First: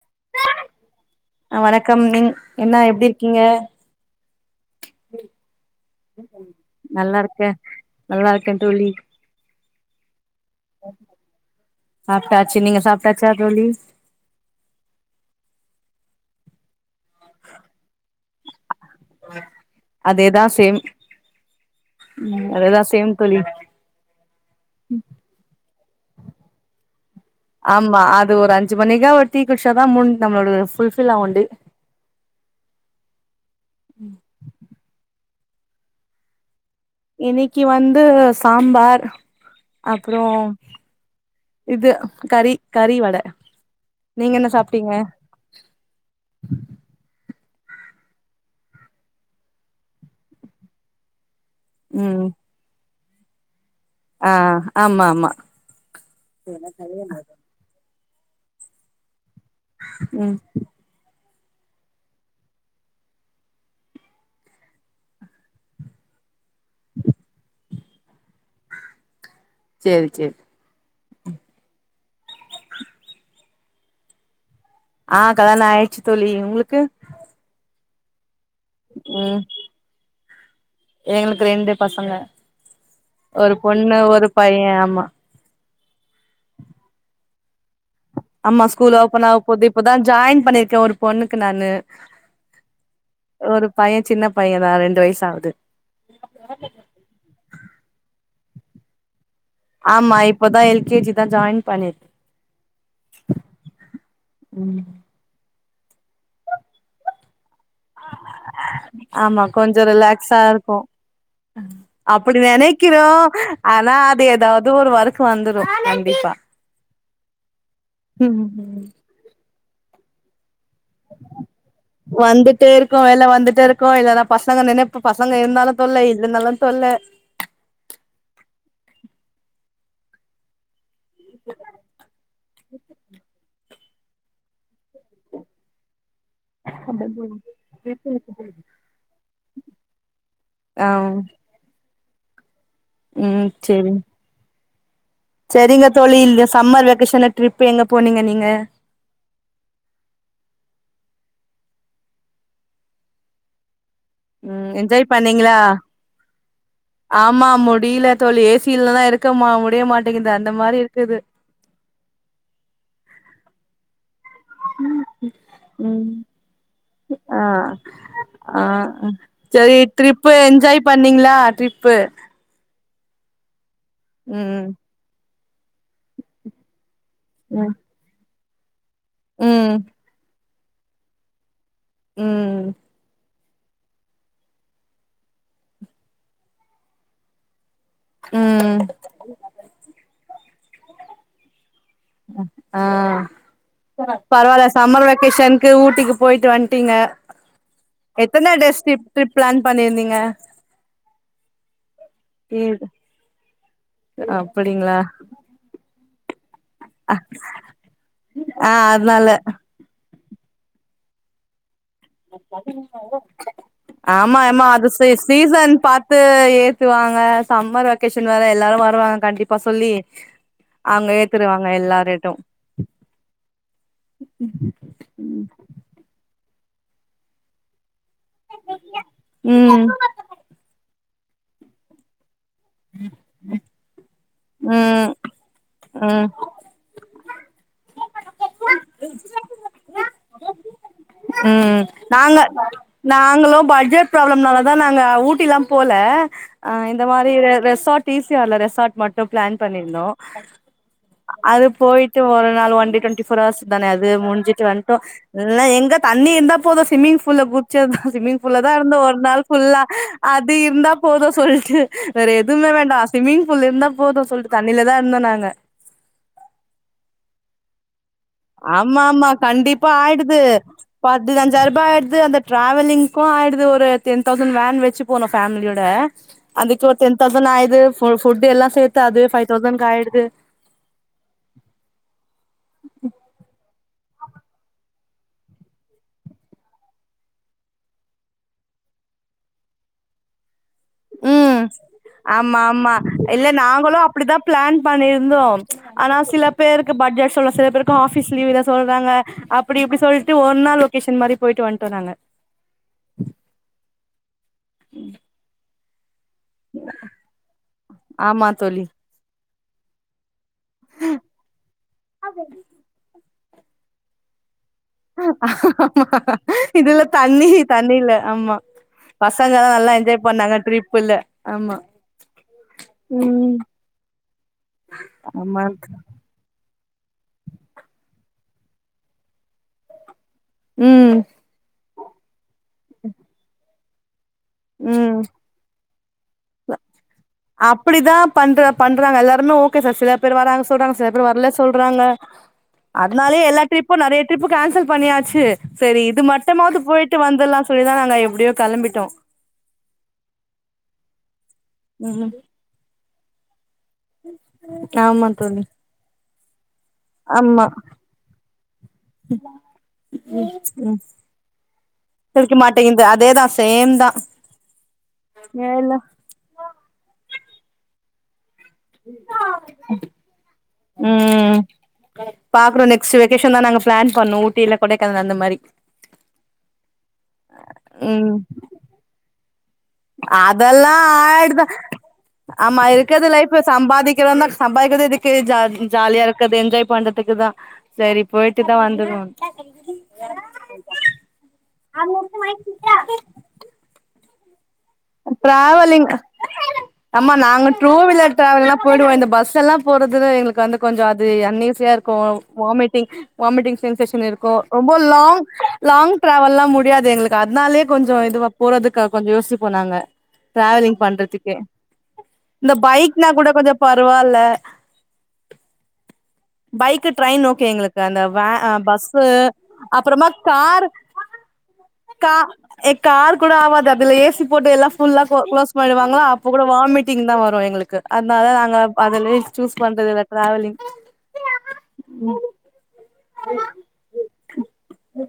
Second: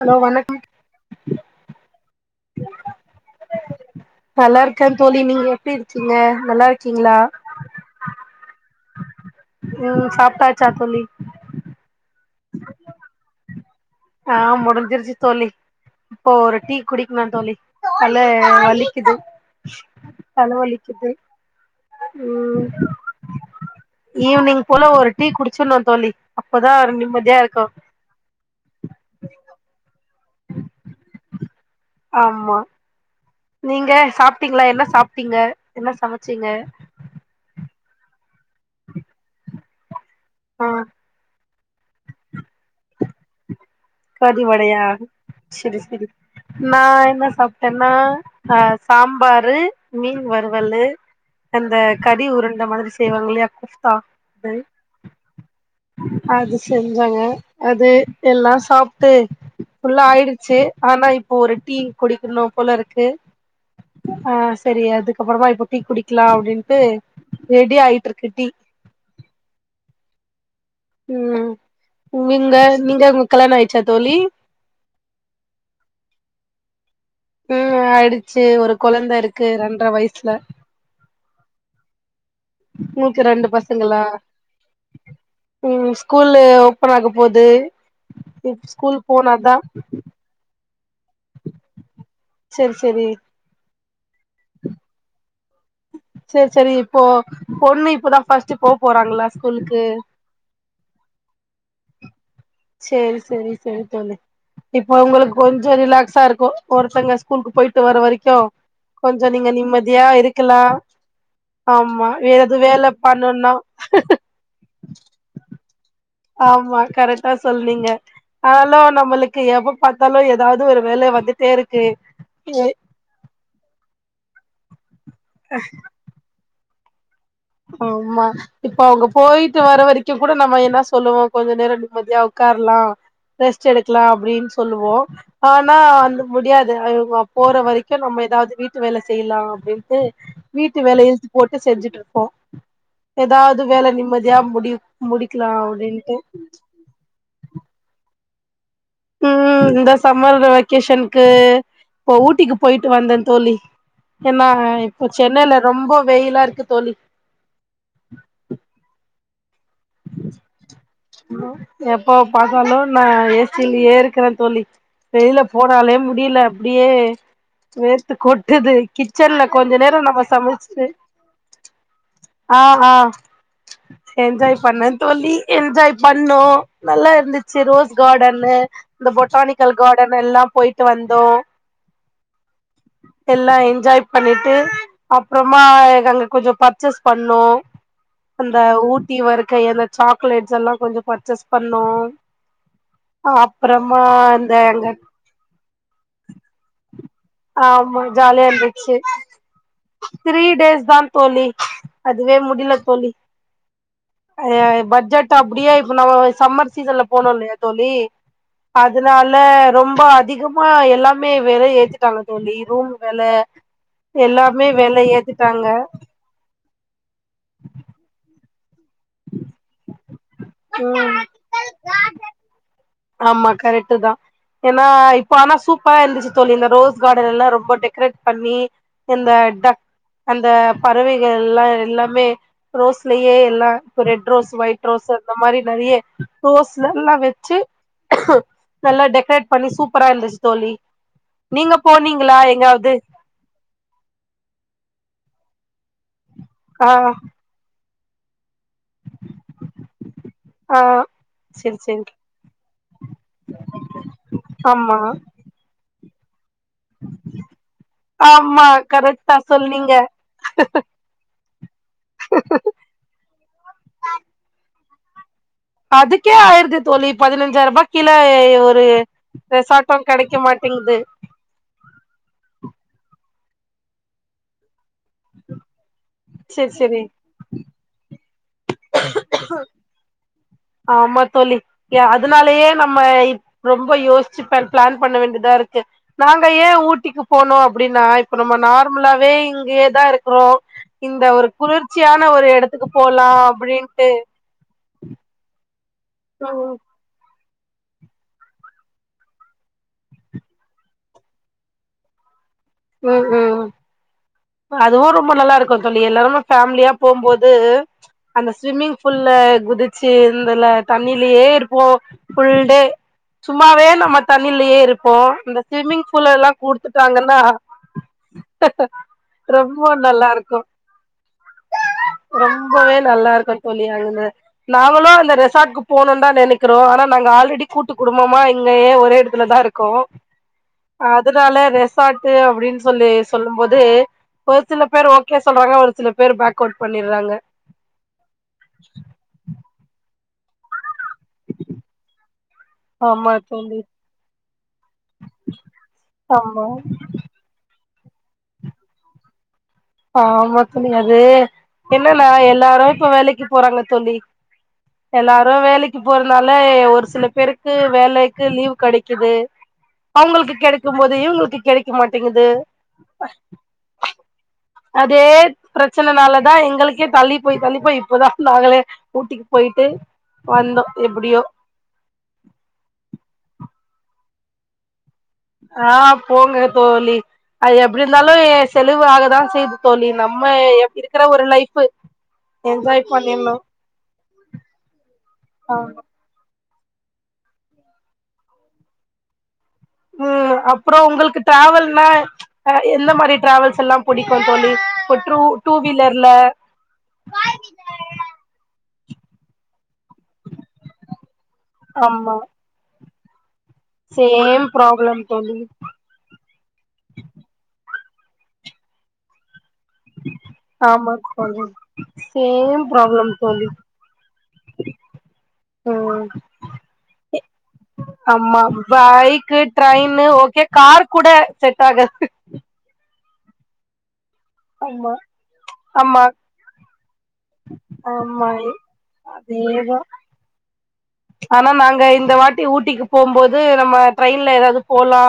hello வணக்கம் அ வணக்கம் நீங் என்ன எப்டி இருக்கீங்க நல்லா இருக்கே தோழி நீங்க எப்டி இருக்கீங்க நல்லா இருக்கீங்களா நல்லா இருக்கே தோழி ம் சாப்ட்டாச்சா தோழி ட்டாச்சு நீங்க சாப்டாச்சா தோழி ஆ முடஞ்சிருச்சு தோழி இப்போ ஒரு டீ குடிக்னோ தோழி தல வலிக் குது அதேதா சேம் தலவலிக்குது ம் அதேதா சேம் தோழி ஈவினிங் போல ஒரு டீ குடிச்சுட்னு தோழி அப்பதா நிம்ம ஆமா அது ஒரு அஞ்சு மணிக்கா ஒரு தீ குட்சாதா முன் நம்மளுடைய ஃபுல்ஃபில் ஆகு டே ஆமா நீங்க சாப்ட்டீங்களா என்ன சாப்ட்டீங்க என்ன சமச்சீங்க இன்னிக்கு வந்து சாம்பார் அப்றோ ஆ இது கறி கறி வட நீங்க கறி என்ன வடையா சாப்ட்டீங்க செரி செரி நா என்ன சாப் டன்னா ஆ சாம்பாரு மீன் வறுவலு அந்த கடி ம் உருண்ட மாத்ரி செய்வாங்கல்லையா ஆ ஆமா ஆமா [unintelligible] அது செஞ்சாங்க அது எல்லா சாப்ட்டு ம் ஃபுல்லாயிடுச்சு ஆனா இப் போ ஒரு டீ குடிக்கணு போலருக்கு ஆ செரி அதுக்கப்றமா இப்போ டீ குடிக்கலா அப்டின்ட்டு ரெடி ஆயிட்ருக்கு டீ செரி செ ம் நீங்க நீங்க உங் கல்யாணாயிச்சா தோழி ஆ கல்யாணே ஆயிச்சு தோழி உங்குளுக்கு ம் ஆயிடுச்சு ஒரு கொழந்தருக்கு ரெண்ட்ர வயசுல எங்ளுக்கு ரெண்டு பசங்க உங்களுக்கு ரெண்டு ஒரு பொண்ணு பசங்களா ஒரு பைய ஆமா ம் ஸ்கூலு ஓப்பனாக போது ஆமா ஸ்கூல் ஓபனாக போது இப்பதா ஜாயின் பண்ணிருக்கே ஒரு பொண்ணுக்கு நானு செர் செரி ஒரு பைய சின்ன பைய தா ரெண்டு வயசாவுது செர் செரி இப்போ பொண்ணு இப்பதா ஃபர்ஸ்ட்டு போ போறாங்களா ஸ்கூலுக்கு ஆமா இப்பதா எல் கே ஜி தா ஜாயின் பண்ணிர் சேரி செரி செரி தோழி ம் இப்ப உங்களுக்கு கொஞ் சோ ரிலாக்ஸார்க்கூ ஒருத்தங்க ஸ்கூல்கு போயிட்டு வர வரைக்கூ கொஞ்சோ நீங்க நிம்மதியா இருக் ஆர்க்கோ அப்டி எது வேல நெனைக்கிறோ பண்ணுனா ஆனா அது ஏதாவ்து ஒரு வர்க் வந்துரு கண்டிப்பா ஆமா கரெக்டா சொல்லீங்க ஆலூ நம்மளுக்கு எப்ப பாத்தாலு ஏதாவ்த் வந்துட்டேர்க்கூ வேல வந்துட்டேர்க்கூ இல்லனா பசங்க நெனைப் பசங்க இருந்தாலு தொல்ல இல்லனாலு தொல்ல ஆமா இப்ப அவுங்க போயிட்டு வர வரைக்கூ கூட நம்ம என்ன சொல்லுவோ கொஞ்ச நேரோ நிம்மதியா உக் கார்லா ரெஸ்ட் எடுக்குலா அப்பிடின் சொல்லுவோ ஆனா அந்த முடியாது அவங்க போற வரைக்கூ நம்ம ஏதாவ்து வீட்டு வேல செய்லா அப்டின்ட்டு வீட்டு ஆ வேலையில் போட்டு செஞ்சுட்ருப்போ ஏதாவ்து வேல நிம்மதியா முடியு செரிங்க தோழி இல்க சம்மர் வெக்கேஷன்ல ட்ரிப் எங்க போனீங்க நீங்க ம் இந்த சம்மர்ல வெக்கேஷன்கு போ ஊட்டிக்கு போயிட்டு வந்தே தோழி ஏனா ம் இப்ப என்ஜாய் சென்னைல பண்ணீங்களா ரொம்ப வெயிலாருக்கு ஆமா முடில தோழி ஏ சி இல்லனா இருக்கமா முட் எப்ப பாத்தாலு நான் ஏ சி லியே இருக்றேந் தோழி வெளில போனாலே ம் முடில அப்டியே ஆ வேர்த்து ஆ கொட்டுது கிச்சன்ல கொஞ்ச சரி நேரே நம்ம ட்ரிப்பு என்ஜாய் சமைச்ட்டு பண்ணீங்களா ட்ரிப்பு ஆ ஆ என்ஜாய் ம் பண்ணே தோழி என்ஜாய் பண்ணோ நல்லா இருந்துச்சு ம் ரோஸ் கார்டன்னு இந்த ம் பொட்டானிக்கல் கார்டன் எல்லா போயிட்டு வந்தோ ம் எல்லா என்ஜாய் பண்ணிட்டு அப்றமா எங்க அங்க கொஞ்சோ பர்ச்சேஸ் பண்ணோ அந்த ம் ஊட்டி வர்க்கை அந்த சாக்லேட்ஸ் எல்லா கொஞ்சோ பர்ச்சேஸ் பண் ஆ அப்றமா இந்த பரவால்ல அங்க சம்மர் வெக்கேஷன்கு ஊட்டிக்கு போயிட்டு வன்ட்டீங்க ஆமா ஜாலியா இருந்துச்சு பிளான் பண்ணிருந்தீங்க த்ரீ டேஸ் தா தோழி அதுவே முடில தோழி ஆ அப்படிங்களா பட்ஜெட் அப்டியே இப் நம்ம சம்மர் சீசன்ல போனோ இல்லையா தோழி ஆ அதுனால அதனால ரொம்ப அதிகமா எல்லாம் மே வெற ஏத்திட் ஆமா ஆமா எல்லாமே அது ச வெல ஏத்திட்டாங்க சீசன் பாத்து எ துவாங்க சம்மர் வெகேஷன் வேற எல்லாரு வருவாங்க கண்டிப்பா சொல்லி அங்க ம் ஏத்திருவாங்க எல்லாரேட்டு ஆமா கரெக்ட்டு தா ஏன்னா இப்போ ஆனா சூப்பார இருந்துச்சி தோழி இந்த ரோஸ் கார்டன் எல்லா ரொம்ப டெக்கரேட் பண்ணி இந்த டக் ம் அந்த பறவைகள் எல்லா எல்லாமே ரோஸ்லயே எல்லா இப்ப ரெட் ரோஸ் ஒயிட் ரோஸ் ம் அந்த மாரி ந நறைய ம் ரோஸ்லா எல்லா வெச்சி நல்லா டெக்ரேட் பண்ணி சூப் ப்பரா இருந்துச்சி தோழி நீங்க ம் போனீங்களா நாங்க எங்காவது நாங்களு பட்ஜெட் ப்ராப்ளம்னால தா நாங்க ஊட்டிலாம் போல அ ஆ இந்த மாரி ரெசாட் ஈ ஸி ஆர் ல ரெசாட் மட்டு பிளான் பண்ணிருந்தோ ஆ அது செரி செரி போயிட்டு ஒரு நாள் ஒன்லி டுவெண்ட்டி ஃபோர் அவர்ஸ் தானே அது முடிஞ்சிட்டு வன்டோ ஆமா எல்லா எங்க தண்ணி இருந்தா போதோ ஸ்விம்மிங் ஃபூல்ல குச்சத்தா ஸ்விம்மிங் ஃபூல்ல ஆமா தா இருந்தோ ஒரு கரெக்டா நாள் ஃபுல்லா சொன்னீங்க அது இருந்தா போதோ சொல் வேற எதுவுமே வேண்டா ஸ்விம்மிங் ஃபூல்ல இருந்தா போது சொல்லிட்டு தண்ணில தா இருந்தோ நாங்க அதுக்கே ஆயிருது தோழி பதினஞ்சாயிர ரூபா ஆமா ஆமா கண்டிப்பா கெடைக்க ஆயிடுது மாட்டேங்குது பதினஞ்சாயிர ரூபா ஆயிடுது அந்த டிராவலிங்கு ஆயிடு அது ஒரு டென் தௌசண்ட் வேன் வெச்சி போனே ஃபேமிலியோட செரி அதுக்கு ஒரு செரி டென் தௌசண்ட் ஆயிடுது ஹோல் ஃபுட் எல்லா சேத்து அதுவே பைவ் தௌசண்கு ஆயிடுது ஆமா தோழி ஏ அதுனாலயே நம்ம இ ரொம்ப யோசிச்சி பர் பிளான் பண்ண வேண்டிதா இருக்கு நாங்க ஏயே ஊட்டிக்கு போனோ அப்டின்னா இப்ப நம்ம நார்மலாவே இங்கயே தா இருக்குறோ ம் ஆமா ஆமா போலா இல்ல நாங்களு அப்டின்ட்டு அப்டிதா பிளான் பண்ணியிருந்தோ ஆனா சில ம் பேருக்கு பட்ஜெட் சொல்ல சில பேருக்கும் ஆஃபீஸ் லீவ் இல்ல சொல்றாங்க அப்டி இப்டி சொல்டு ஒரு நாள் வெக்கேஷன் மாரி போயிட்டு வன்டோ நாங்க ம் ம் அதுவு ரொம்ப நல்லா இருக்கு தோழி எல்லாருமா ஃபேமிலியா போம்போது ஆமா அந்த தோழி ஸ்விம்மிங் ஃபூல்ல குதிச்சி ந்துல தண்ணிலேயே இருப்போ ஃபுல்டே சும்மாவே நம்ம தண்ணி லியே இருப்போ இந்த ஸ்விம்மிங் ஆமா ஃபூல்லெல்லா இதுல குடுத்துட்டாங்கன்னா தண்ணி தண்ணில ஆமா பசங்கதா ரொம்ப நல்லா என்ஜாய் பண்ணாங்க இருக்கு ட்ரிப்புல ஆமா ரொம்பவே நல்லா இருக்கோ ம் தோழி அங்கன நாங்களு அந்த ஆமா ரெசார்ட்கு போணோம்னு தா நெனைக்கிறோ ஆனா நாங்க ஆல்ரெடி கூட்டுக் குடும்போ மா இங்கயே ஒரே எடத்துல தா இருக்கோ ம் அதனால ரெசாட் அப்டின்னு சொல்லி சொல்லும் போதே ஒரு சில பேர் ம் ஓகே சொல்றாங்க ஒரு சில பேர் பேக் அவுட் பண் அப்டிதா பண்ற பண்றாங்க எல்லாருமே ஓகே சார் சில பேர் வராங்க சொல்றாங்க சில பேரு வர்ல சொல்றாங்க ஆமா அத்னாலே எல்லா தோழி ட்ரிப்பு நறைய ட்ரிப் கேன்சல் பண்ணியாச்சி சேரி இது ஆமா மட்டமாது போயிட்டு வந்துலா சொல்லிதா நா நா எப்டியோ கெளம்பிட்டோ ஆமா தோழி அது என்னன்னா ம் எல்லாரு இப்ப வேலைக்கு போறாங்க தோழி ஆமா எல்லாரு தோழி வேலைக்கு போறனால ஒரு சில ஆமா பேருக்கு வேலைக்கு லீவ் கெடைக்குது அவுங்களுக்கு கெடைக்கு ம் போது இவுங்களுக்கு கெடைக் க மாட்டேங்குது கிடைக்க மாட்டேங்குது அதேதா சேம் தா அதே ஏல பிரச்சனனாலதா தா எங்களுக்கே தள்ளி போய் தள்ளி போய் இப்போதா நாங்களே ஊட்டிக்கி போயிட்டு வந்தோ எப்டியோ ம் பாக்குறோ நெஸ்ட் வெக்கேஷன் தா நாங்க பிளான் பண்ணோ ஊட்டி இல்ல கொடை ஆ போங்க தோழி அது எப்டி இருந்தாலு ம் செலவு ஆகதா செய்து தோழி நம்ம அதெல்லா இருக்கிற ஒரு ஆயிடுது லைஃப் ஆமா என்ஜாய் இருக்கறது பண்ணிர்னு லைஃப்ல சம்பாதிக்கிறோம்னா சம்பாதிக்கிறது எதுக்கு ஜாலி ஆமா ஜாலியா இருக்கறது என்ஜாய் பண்றதுக்கு தா சேரி போயிட்டுதா வந்துடுவோன் ம் அப்புறோ உங்களுக்கு ட்ராவல்னா அ எந்த மாரி டிராவல்ஸ் எல்லா புடிக் [unintelligible] டூ வீலர்ல ஆம்மா நாங்க ட் ருவீலர் டிராவல்லா போயிடுவோ இந்த பஸ் எல்லா போறதுல்ல எங்களுக்கு வந்து கொஞ்ச அது அண்ணி சியா இருக்கு ஆமா வாமிட்டிங் வாமிட்டிங் சென்சேஷன் இருக்கு சேம் ரொம்ப ப்ராப்ளம் லாங் தோழி லாங் ட்ராவல்லா முடியாது எங்களுக்கு அதனாலயே கொஞ்ச இதுவா போறதுக்கு கொஞ்ச யோசி போ நாங்க டிராவலிங் ஆமா பண்றதுக்கு தோழி இந்த சேம் பைக்னா கூட கொஞ்ச பரவால்ல [inaudible] உம் பைக்கு ட்ரெயின் ஓகே எங்களுக்கு அந்த வே ஆமா பஸ்ஸு பைக்கு ட்ரெயின்னு அப்புறமா ஒ ஓகே கார் காரு கூட செட் ஆகாது கா எ கார் கூட ஆவாது அதுல ஏசி போட்டு எல்லா ஆமா ஃபுல்லா குளோ குளோஸ் பண்ணிடுவாங்களா ஆமா அப்ப கூட வாமிட்டிங்தா வரு வரு எங்களுக்கு ஆமா அதனால நாங்க அதல சூஸ் அதேதா பண்றது இந்த டிராவலிங் ஆனா நாங்க இந்த வாட்டி ஊட்டிக்கு போம்போது நம்ம ட்ரெயின்ல ஏதாவது போலா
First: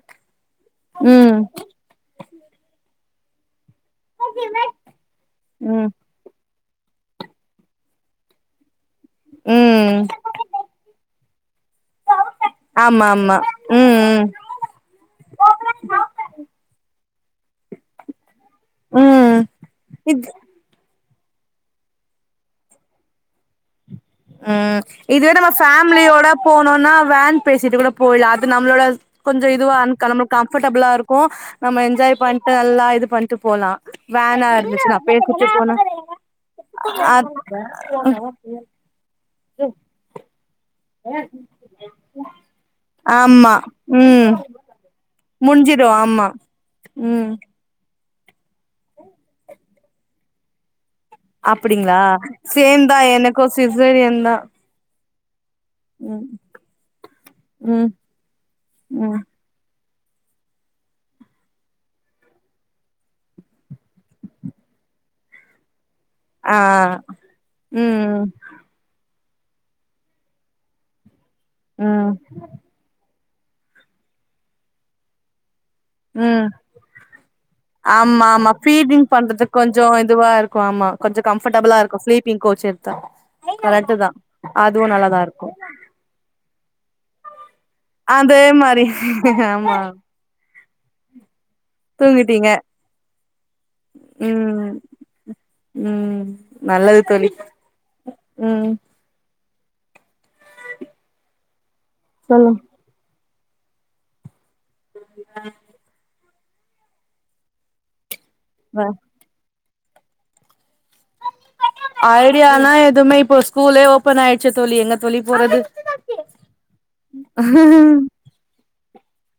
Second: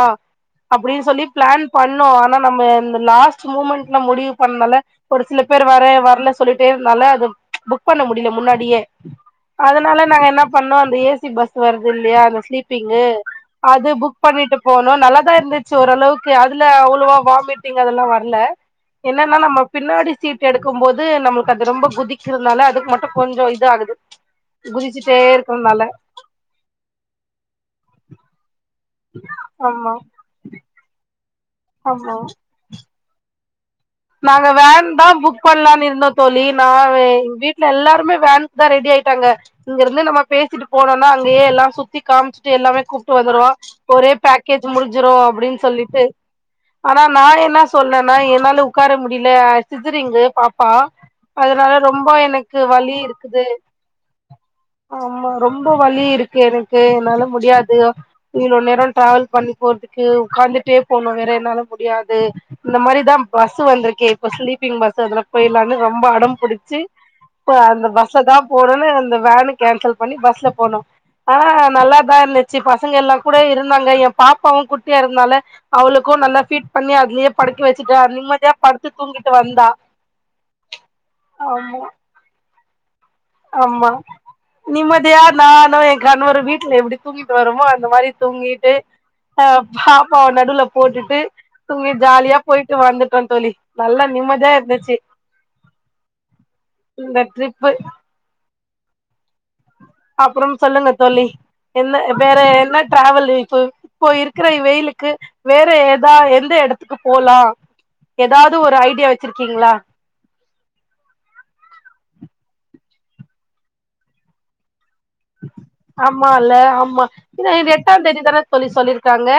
அப்டின்னு சொல்லி ம் பிளான் பண்ணோ ஆனா நம்ம இந்த லாஸ்ட் மூமெண்ட் ன முடிவு பண்ணல ஒரு சில பேர் ம் வரே வரல சொல்லிட்டேனால அது ச் புக் ப பண்ண முடில முன்னாடியே ம் அதனால நாங்க என்ன பண்ணோ அந்த ஏசி பஸ் வருது இல்லீயா அந்த ஸ்லீப்பிங்கு ஆமா ஆமா அது புக் ம் பண்ணிட்டு போனோ நல்லாதா இருந்துச்சு ம் ஓரளவுக்கு அதுல அவ்வளவா வாமிட்டிங் அதெல்லா வரல என்னன்னா ம் நம்ம பின்னாடி இது சீட் எடுக்கு போ து நம்மளுக்கு அது ரொம்ப குதிக்கிறதுனால அதுக்கு மட்டு கொஞ்ச இது ஆகுது உம் குதிச்சுட்டே இதுவே நம்ம இருக்கறனால ஃபேமிலியோட போனுன்னா வேன் பேசிட்டு கூட போயல அது நம் கொஞ்ச இதுவா அன் ஆமா க நம்பளுக்கு கம்ஃபர்டபிளா இருக்கு நம்ம ஆமா என்ஜாய் பண்ணிட்டு நல்லா இது பண்ணிட்டு போலா வேனா நாங்க இருந்துச்சுன்னா வேன்தா புக் பேசிட்டு போனா பண்ணலான்னு இருந்தோ தோழி நா எ அ வீட்ல எல்லாருமே வேனு்க்குதா ரெடி ஆயிட்டு ங்க இங்க இருந்து நம்ம பேசிட் போனன்னா அங்கயே எல்லா சுத்தி காமிச்சுட்டு எல்லாமே கூப்ட்டு வந்துருவோ ஆமா ஒரே ம் பேக்கேஜ் முடிஞ்சுடு அப்டின்னு முடிஞ்சிடு சொல்லிட்டு ஆமா ஆனா நா ம் என்ன சொ ன்னா என்னால உட்கார முடியல அ சீசேரிங்கு பாப்பா அதனால அப்டிங்களா ரொம்ப எனக்கு சேம் வலி தா இருக்குது எனக்கு சிசேரியன் தா ஆமா ரொம்ப வலி ம் இருக்கு எனக்கு என்னால முடியாது ம் இவ்ளோ நேர ம் டிராவல் பண்ணி போறதுக் கு உக்காந்துட்டே போனு வேற என்னால முடியாது இந்த மாரிதா பஸ் வந்திருக்கே இப்ப ஸ்லீப்பிங் பஸ் வருதுன்னா போயில்லானு ரொம்ப அடம் ஆ புடிச்சு ப்ப அந்த ம் பஸ்ஸதா போறன்னு அந்த வேனு கேன்சல் பண்ணி பஸ்ல போனோ ஆனா ம் நல்லாதா இருந்துச்சு பசங்க எல்லா கூட இருந்தாங்க என் பாப்பாவு குட்டியா இருந்தால அவளுக்கு நல்லா ம் ஃபீட் பண்ணி அதுலயே படுக்க வச்சுட்டு அ ஆமா ஆமா ஃபீடிங் பண்றதுக்கு கொஞ்ச இதுவா இருக்கு ஆமா கொஞ்ச கம்ஃபர்டபிளா ஆமா இருக்கு ஸ்லீப்பிங் கோச் எடுத்தா ஆமா கரெக்ட் தா அதுவு நல்லாதா நிம்மதியா இருக்கு நானு என் கண வரு வீட்ல எப்படி தூங்கிட்டு வரோமோ அந்த மாரி அதே தூங்கிட்டு மாரி அ ஆமா பாப்பாவ நடுவுல போட்டுட்டு தூங்கி ஜாலியா தூங்கிட்டீங்க போயிட்டு வந்துட்டோ தோழி நல்லா நிம்மதியா இருந்துச்சு உம் நல்லது இந்த தோழி ட்ரிப்பு உம் அப்புறம் சொல்லுங்க தோழி என்ன வேற சொல்லுங் என்ன டிராவல் இப்ப இப்போ இருக்கிற வெயி லுக்கு வேற எதா எந்த எடத்துக்கு போலா ஏதாவது ஒரு வ ஐடியா வச்சிருக்கீங்களா ஐடியாலா எதுமே இப்போ ஸ்கூலே ஓபன் ஆயிடுச்சு தோழி எங்க தோழி போறது ஆமால்ல ஆமா இது எட்டாந்தேதி தான தோழி சொல்லிருக்காங்க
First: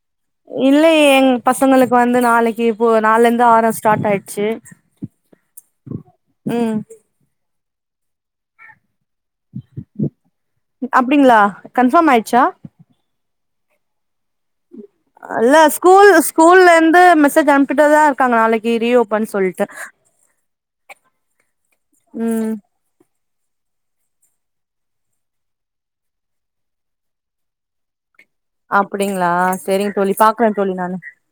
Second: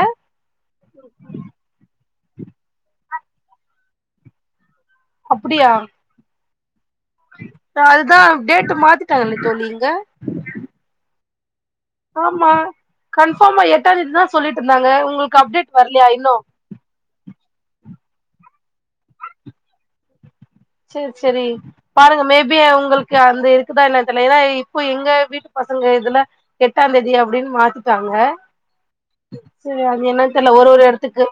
இல்லையே எங் பசங்களுக்கு வந்து நாளைக்கு இப்போ நாளைல்ல இருந்து ஆறம் ஸ்டார்ட் ஆயிடுச்சு அப்டியா உம் அஹ் அது தா டேட்டு மாத்திட்டாங்கல்ல தோழி இங்க அப்டிங்களா கன்ஃபார்ம் ஆயிடுச்சா ஆமா கன்பார்மா எட்டாந்தேதி தா சொல்லிட் அல்ல ஸ்கூல் ஸ்கூல்ல இருந்து மெசேஜ் அனுப்பிட்டே தா க்காங்க நாளைக்கு ரீஓப்பன் சொல்ட்டு சேரி சேரி பாருங்க ம் மேபி அவுங்களுக்கு க்க அந்த இருக்குதா என்னனு தெரில ஏனா இப்போ எங்க வீட்டு பசங்க இதுல எட்டாந்தேதி அப்டின்னு மாத்திட்டாங்க அப்டிங்களா செரி செரிங்க அது தோழி என்னன்னு பாக்குறே தெரில ஒரு தோழி ஒரு நானு எடத்துக்கு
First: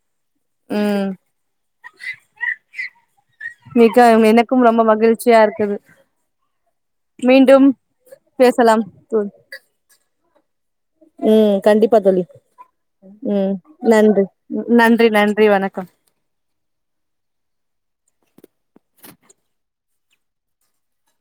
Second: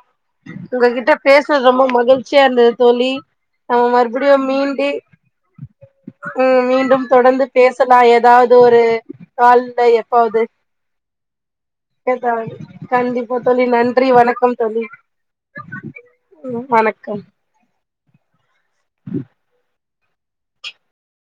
ம் உங்ககிட்ட பேசினது ரொம்ப மகிழ்ச்சியா இருந்தது தோழி நம்ம மறு மேம் எனக்கும் ரொம்ப மகிழ்ச்சியா இருக்குது ம் மீண்டும் தொடர்ந்து மீண்டும் பேசலா எதாவது ஒரு பேசலாம் தோழி கால்ல எப்பாது ம் கண்டிப்பா தோழி [unintelligible] கண்டிப்பா தோழி நன்றி வணக்கம் தோழி நன்றி நன்றி வணக்கம் ம் வணக்கம்